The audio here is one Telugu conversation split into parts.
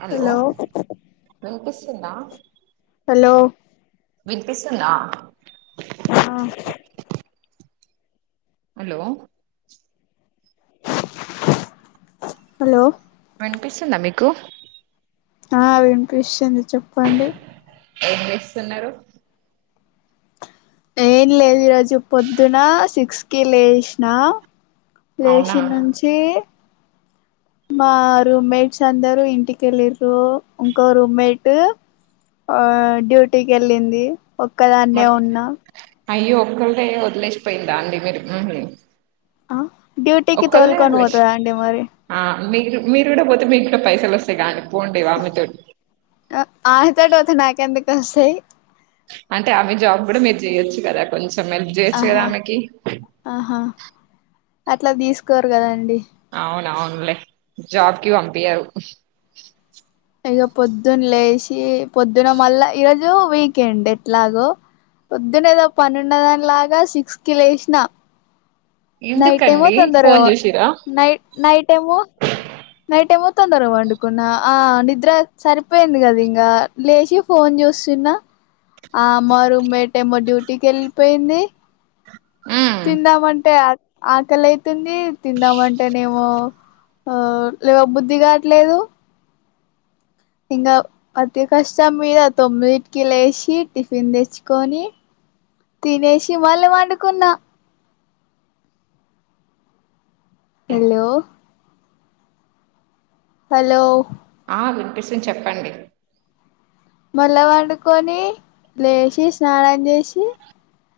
హలో వినిపిస్తుందా హలో వినిపిస్తుందా అవును హలో హలో వినిపిస్తుందా మీకు ఆ వినిపిస్తుంది చెప్పండి ఏం చేస్తున్నారు ఏం లేదు ఈరోజు పొద్దున సిక్స్ కి లేసిన అవునా లేసీ నుంచి మా రూమ్మేట్స్ అందరు ఇంటికెల్లిండ్రు ఇంకో రూమ్మేటు ఆ డ్యూటీకి వెళ్ళింది మ ఒక్కదాన్నే ఉన్నా అయ్యో ఒక్కర్నే వదిలేసిపోయిందా అండి మీరు ఆ డ్యూటీకి ఒక్కళ్ళదే తోల్కొని పోతర వదిలేసి అండి మరి ఆ మీరు మీరు కూడా పోతే మీ కుడా పైసలు వస్తాయి కదా పోండి వాళ్ళతో ఆ ఆలతోటి పొతే నాకెందుకు వస్తాయ్ అంటే ఆమె జాబ్ కూడా మీరు చెయొచ్చు కదా కొంచెం హెల్ప్ చేయొచ్చు కదా ఆహా ఆమెకి ఆహా అట్లా తీసుకోరు కదాండి అవున అవున్లే జాబ్కి పంపింయరు ఇక పొద్దున్న లేషి పొద్దున మళ్ళ ఈరోజు వీకెండ్ ఎట్లాగో పొద్దునే ఏదో పనున్నదాని లాగా సిక్స్ కి లేసినా నైట్ ఏమో ఎందుకండి తొందరగా ఫోన్ చూసిరా నైట్ నైట్ ఏమో నైట్ ఏమో తొందరగా పండుకున్న ఆ నిద్ర సరిపోయింది కదా ఇంకా లేచి ఫోన్ చూస్తున్నా ఆ మా రూమ్ మేట్ ఏమో డ్యూటీకి వెళ్ళిపోయింది ఉమ్ తిందమంటే ఆ ఆకలి అయితుంది తిందామంటేనేమో ఆ లేవ బుద్ధి కావట్లేదు ఇంకా అతి కష్టం మీద తొమ్మిదిటికి లేచి టిఫిన్ తెచ్చుకొని తినేసి మళ్ళ పండుకున్నా హలో హలో ఆ వినిపిస్తుంది చెప్పండి మళ్ళా పండుకొని లేచి స్నానం చేసి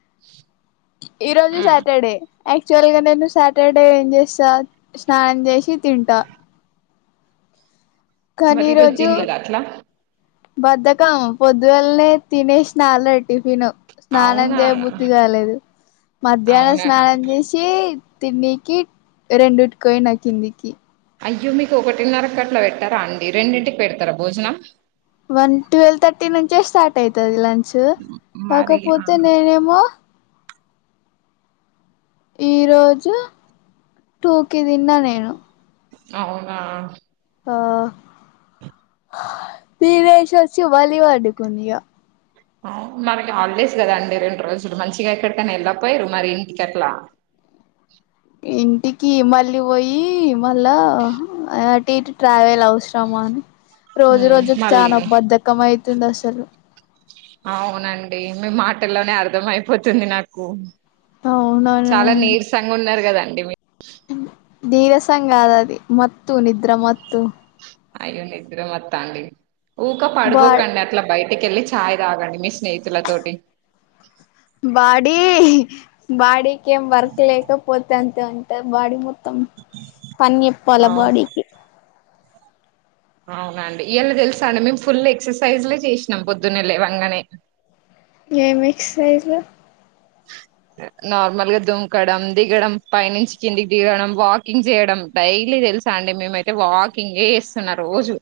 [inaudible] ఈ రోజు ఉమ్ సాటర్డే. యాక్చువల్ గా నేను సాటర్డే ఏం చేస్తా స్నానం చేసి తింటా. కానీ మరి ఈ ఈరోజు రోజు తినలేదా అట్లా బద్దకం పొద్దుగాలనే తినేసినా టిఫిన్. స్నానం అవునా చేయ బుద్ధి కాలేదు. మధ్యాహ్నం అవునా స్నానం చేసి ఏయ్ తినేకి రెండుట్కి పోయినా కిందికి. అయ్యో! మీకు ఒకటిన్నర కట్లా పెట్టారా అండి? రెండింటికి పెడతారా భోజనం. ట్వెల్వ్ థర్టీ నుంచే స్టార్ట్ అవుతుది లంచ్. మరి ఆ, కాకపోతే నేనేమో ఈ రోజు టూకి తిన్నా నేను. అవునా ఆ ఈ రోజు వచ్చి మళ్లీ పడుకున్నా. మనకి హాలిడేస్ కదా అండి రెండు రోజులు. మంచిగా ఎక్కడికైనా వెళ్ళపోయారు మరి ఇంటిక అట్లా ఇంటికి మళ్ళీ పోయి మళ్ళా అటు ఇటు ట్రావెల్ అవుసరమా అని రోజు ఉమ్, రోజు మళ్ళీ చాలా బద్ధకం అయితుంది అసలు. అవునండి మీ మాటల్లోనే అర్థం అయిపోతుంది నాకు. అవునవును చాలా నీరసంగా ఉన్నారు కదండి మీరు నీరసం కాదు అది మత్తు నిద్ర మత్తు. అయ్యో నిద్ర మత్తు అండి ఊరికే బా పడుకున్నా. ఇట్లా బయటకెళ్ళి చాయ్ తాగండి మీ స్నేహితుల తోటి. బాడీ బాడీకేం వర్క లేకపోతే అంతే ఉంటాది. బాడీ మొత్తం పనిచెప్పాల బాడీ కి అవునండి ఇయాల తెలుసా అండి మేము ఫుల్ ఎక్సర్సైజ్లే చేసినాం పొద్దున్నే లేవంగనే. ఏమి ఎక్సర్సైజ్ లు [inaudible] నార్మల్ గా దుంకడం దిగడం పైనుంచి కిందికి దిగడం వాకింగ్ చేయడం డైలీ తెలుసా అండి మేమయితే వాకింగే చేస్తున్నా రోజూ.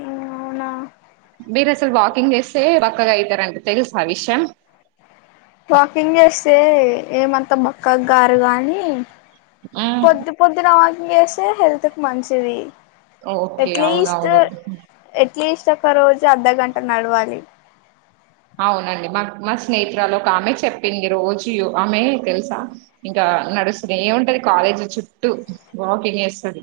అవునా మీరు అసలు వాకింగ్ చేస్తే, బక్కగా అయితారని తెలుసా ఆ విషయం వాకింగ్ చేస్తే ఏమంతా బక్కగ గారు గానీ మ్మ్. పొద్దు పొద్దున వాకింగ్ చేస్తే హెల్త్కి మంచిది. ఓకే, అవునవును. ఎట్లీస్ట్ ఒక రోజు అర్ధగంట నడవాలి. అవునండి. మా మా స్నేహితురాలు ఒక ఆమె చెప్పింది. రోజూ యోగా ఆమె తెలుసా మీకు? ఇంకా నడుస్తునే ఉంటది కాలేజీ చుట్టూ వాకింగ్ చేస్తూనే.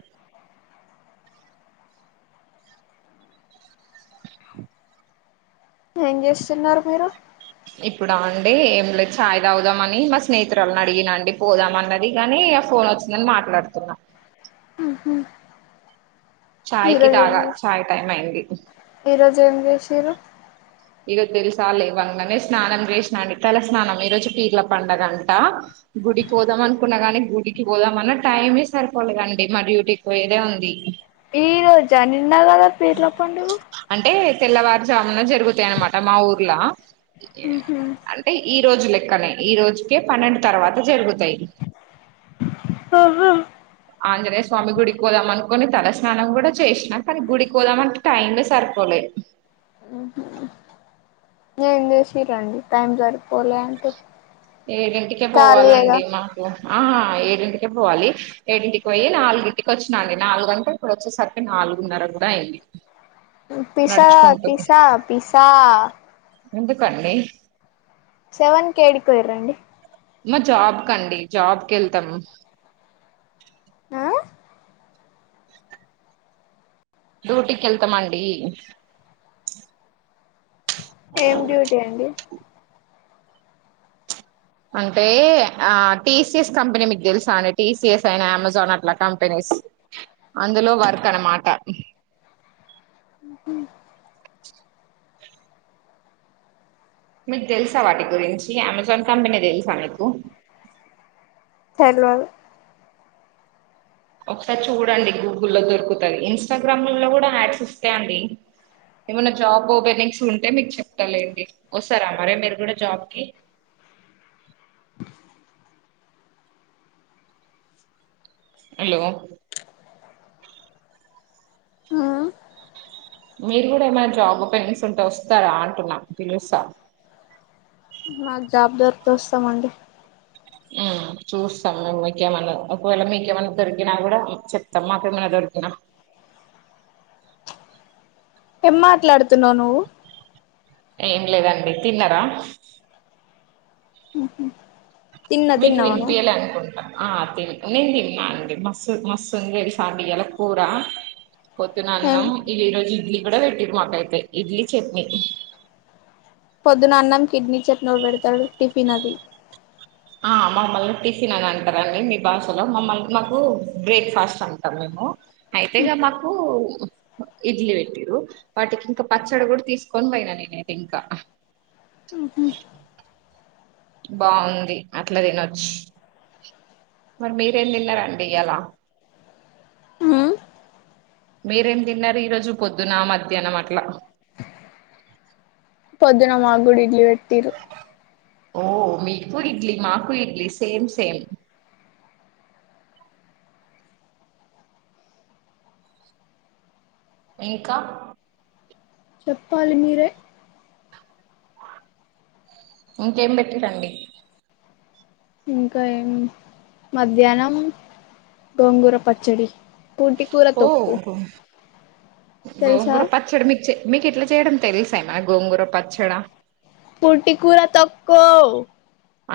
ఏం చేస్తున్నారు మీరు? ఇప్పుడ అండి ఏం లేదు ఛాయ్ తాగుదామని మా స్నేహితురాల్ని అడిగిన ఆన్డి పోదామా అని. కని ఫోన్ వచ్చిందని మాట్లాడుతున్నా మ్ హు చాయ్ కి తాగా, చాయ్ టైం అయింది. ఈరోజు ఏం చేసిర్రు. ఇరోజు తెలుసా లేవంగనే స్నానం చేసినా అండి తల స్నానం ఈరోజు పీర్ల పండగంట. గుడికి పోదాం అనుకున్నా గాని గుడికి పోదాం అన్నా టైమే సరిపోలేదండి. మా డ్యూటీకి పోయేదే ఉంది ఈ రోజా నిన్న కదా పేర్ల పండుగ అంటే తెల్లవారుజామున జరుగుతాయి అన్నమాట మా ఊర్లా ఈ రోజు లెక్కనే ఈ రోజుకే పన్నెండు తర్వాత జరుగుతాయి అవ్వమ్ ఆంజనేయ స్వామి గుడికి పోదాం అనుకుని తలస్నానం కూడా చేసినా కానీ గుడికి పోదామని టైమే సరిపోలే ఏం చేసిండ్రు అండి టైం సరిపోలే అంటే ఏడింటికే పోవాలండి ఇమా ఆహ ఏడింటికే పోవాలి ఏడింటికి పోయి నాలుగింటికి వచ్చిన అండి నాలుగుగంట ఇప్పుడు వచ్చేసరికి నాలుగున్నర కూడా అయింది పిసా నడుచుకుంటూ పిసా పిసా ఎందుకండి సెవెన్ కి ఎడికి పోయిర్రండి మా జాబ్ కండి జాబ్ కి వెళ్తాను ఆ డ్యూటీకి వెళ్తామండి ఏం డ్యూటీ అండి అంటే ఆ టీసిఎస్ కంపెనీ మీకు తెలుసా అండి టీసిఎస్ అయిన అమెజాన్ అట్లా కంపె కంపెనీస్ అందులో వర్క్ అనమాట ఆహ మీకు తెలుసా వాటి గురించి అమెజాన్ కంపెనీ తెలుసా మీకు తెల్వదు ఒకసారి చూడండి గూగుల్లో దొరుకుతాయి ఇన్స్టాగ్రామ్ లో కూడా యాడ్స్ వస్తాయండి ఏమన్నా జాబ్ ఓపెనింగ్స్ ఉంటే మీకు చెప్తలేండి వస్తారా మరే మీరు కూడా జాబ్ కి హలో ఆ మీరు కూడా ఏమన్నా జాబ్ ఓపెనింగ్స్ఉంటే వస్తారా అంటున్నా పిలుస్త నాక్ జాబ్ దొరికితే వస్తామండి మ్మ్ చూస్తాం మేము మీకేమన్నా ఒకవేళ మీకేమన్నా దొరికినా కూడా చెప్తాం మాకేమన్న దొరికినా ఏం మాట్లాడుతున్నావ్ నువ్వు ఏం లేదండి తిన్నరా తిన్న మీకు తిన్నావా నువ్వు వినిపియ్యాలే అనుకుంట ఆ తిన్ నేను తిన్న అండి మస్సు మస్తుంది తెలుసా అండి ఇయ్యాల కూర పొద్దున ఏం అన్నం ఇది ఈ రోజు ఇడ్లీ కూడా పెట్టిర్రు మాకైతే ఇడ్లీ చట్నీ పొద్దున అన్నం కీ ఇడ్లీ చట్నీ ఎవరు పెడతాడు టిఫిన్ అది ఆ మమ్మల్ని టిఫిన్ అని అంటరండి మీ భాషలో మమ్మల్ని మాకు బ్రేక్ఫాస్ట్ అంటాం మేము అయితేగాని మాకు ఇడ్లీ పెట్టిర్రు వాటికి ఇంకా పచ్చడి కూడా తీసుకొని పోయినా నేనయితే ఇంకా ఆహ బాగుంది అట్లా తినొచ్చు మరి మీరేం తిన్నారండి ఇయాల మ్మ్ మీరేం తిన్నారు ఈ రోజు పొద్దున మధ్యాహ్నం అట్ల పొద్దున మాక్కూడా ఇడ్లి పెట్టిర్రు ఓ మీకు ఇడ్లీ మాకు ఇడ్లీ సేమ్ సేమ్ ఇంకా చెప్పాలి మీరే ఇంకేం పెట్టిండ్రి అండి ఇంకా ఏం మధ్యాహ్నం గోంగూర పచ్చడి పూటి కూర ఓ తొక్కు తెలుసా గోంగూర పచ్చడి మీకు చే మీకు ఇట్లా చేయడం తెలుస ఏమైనా గోంగూర పచ్చడా కుంటి కూర తొక్యూ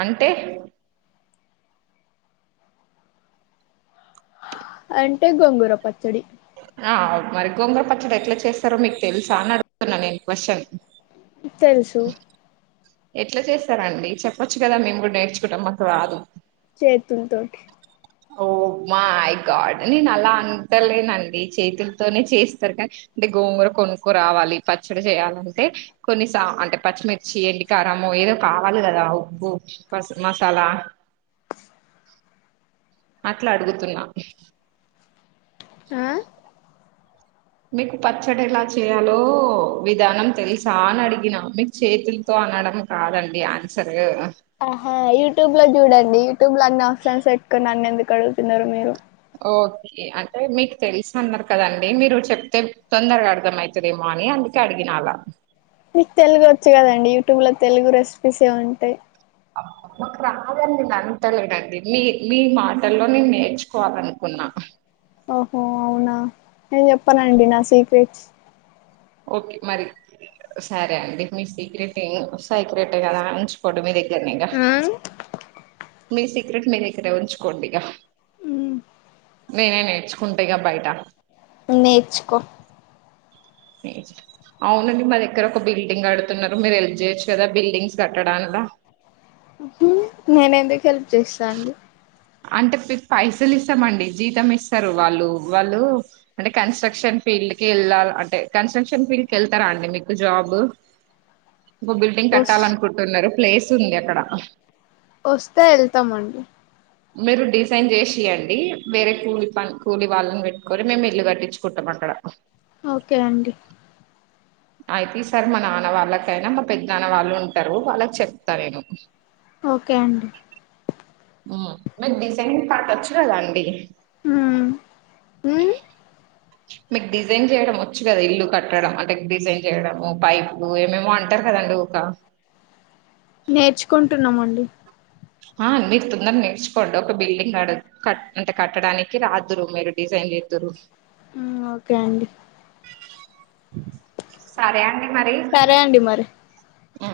అంటే అంటే గోంగూర పచ్చడి ఆ మరి గోంగుర పచ్చడి ఎట్లా చేస్తారో మీకు తెలుసా అని అడుతున్న నేను క్వశ్చన్ తెలుసు ఎట్లా చేస్తరండి చెప్పొచ్చు కదా మేము కూడా నేర్చుకుంటాం మాకు రాదు చేతుల్తోటి ఓ మై గాడ్ నేను అలా అంటలేనండి చేతులతోనే చేస్తరు కానీ అంటే గోంగూర కొనుక్కు రావాలి పచ్చడి చేయాలంటే కొన్నిస అంటే పచ్చిమిర్చి ఎండికారంము ఏదో కావాలి కదా ఉప్పు పస్ మసాలా అట్లడుగుతున్నా ఆ మీకు పచ్చడి ఎలా చేయాలో విధానం తెలుసా అని అడిగిన మీక్ చేతులతో అనడం కాదండి ఆన్సర్ ఆహా యూట్యూబ్ లో చూడండి యూట్యూబ్ లో అన్ని ఆప్షన్స్ పెట్టుకుని నన్నెందుకడుగుతున్నరు మీరు ఓ కే అంటే మీకు తెలుసు అన్నారు కదండి మీరు చెప్తే తొందరగా అర్థం అయితదేమో అని అందు కడిగినాలా మీకు తెలుగు వచ్చు కదండి యూట్యూబ్లో తెలుగు రెసిపీస్ ఏ ఉంటయి అందరు మాకు రాదని నేను అంటలేనండి మీ మీ మాటల్లో నేను నేర్చుకోవాలనుకున్నా ఓహో అవునా నేను చెప్పనండి నా సీక్రెట్స్ ఓకే మరి సరే అండి మీ సీక్రెట్ సీక్రెట్ కదా ఉంచుకోండి మీ దగ్గర దగ్గర్నైగా మీ సీక్రెట్ మీ దగ్గర ఉంచుకోండి ఇగా నేనే నేర్చుకుంట ఇగ బయట నేర్చుకో ఏ అవునండి మా దగ్గర ఒక బిల్డింగ్ కడుతున్నరు మీరు హెల్ప్ చేయొచ్చు కదా బిల్డింగ్స్ కట్టడంల నేను ఎందుకు హెల్ప్చేస్తా అండి అంటే పైసలు ఇస్తామండి జీతం ఇస్తారు వాళ్ళు వాళ్ళు అంటే కన్స్ట్రక్షన్ ఫీల్డ్ కి వెళ్ళాలి అంటే కన్స్ట్రక్షన్ ఫీల్డ్ కి వెళ్తారా అండి మీకు జాబ్ [inaudible] ఇంకో బిల్డింగ్ వస్ కట్టాలనుకుంటున్నారు ప్లేస్ ఉంది అక్కడ ఓస్తే వెళ్తామండి మీరు డిజైన్ చేసియండి వేరే కూలి ప కూలి వాళ్ళని పెట్టుకొని మేము ఇల్లు కట్టించుకుంటాం అక్కడ ఓకే అండి అయితే సార్ మా నాన్న వాళ్ళకైనా మా పెద్ద నాన్న వాళ్ళు ఉంటరు వాళ్ళకి చెప్తా నేను ఓకే అండి ఓ మక్ డిజైనింగ్ పటొచ్చు కదా అండి ఉమ్ ఊ మీకు డిజైన్ చేయడం వచ్చు కదా ఇల్లు కట్టడం అంటే డిజైన్ చేయడము పైపులు ఏమేమో అంటారు కదండి ఊక నేర్చుకుంటున్నమండి ఆ మీరు తొందర నేర్చుకోండి ఒక బిల్డింగ్డ కట్ అంటే కట్టడానికి రాదురు మీరు డిజైన్ బ ఓకే అండి సరే అండి మరి సరే అండి మరి ఉ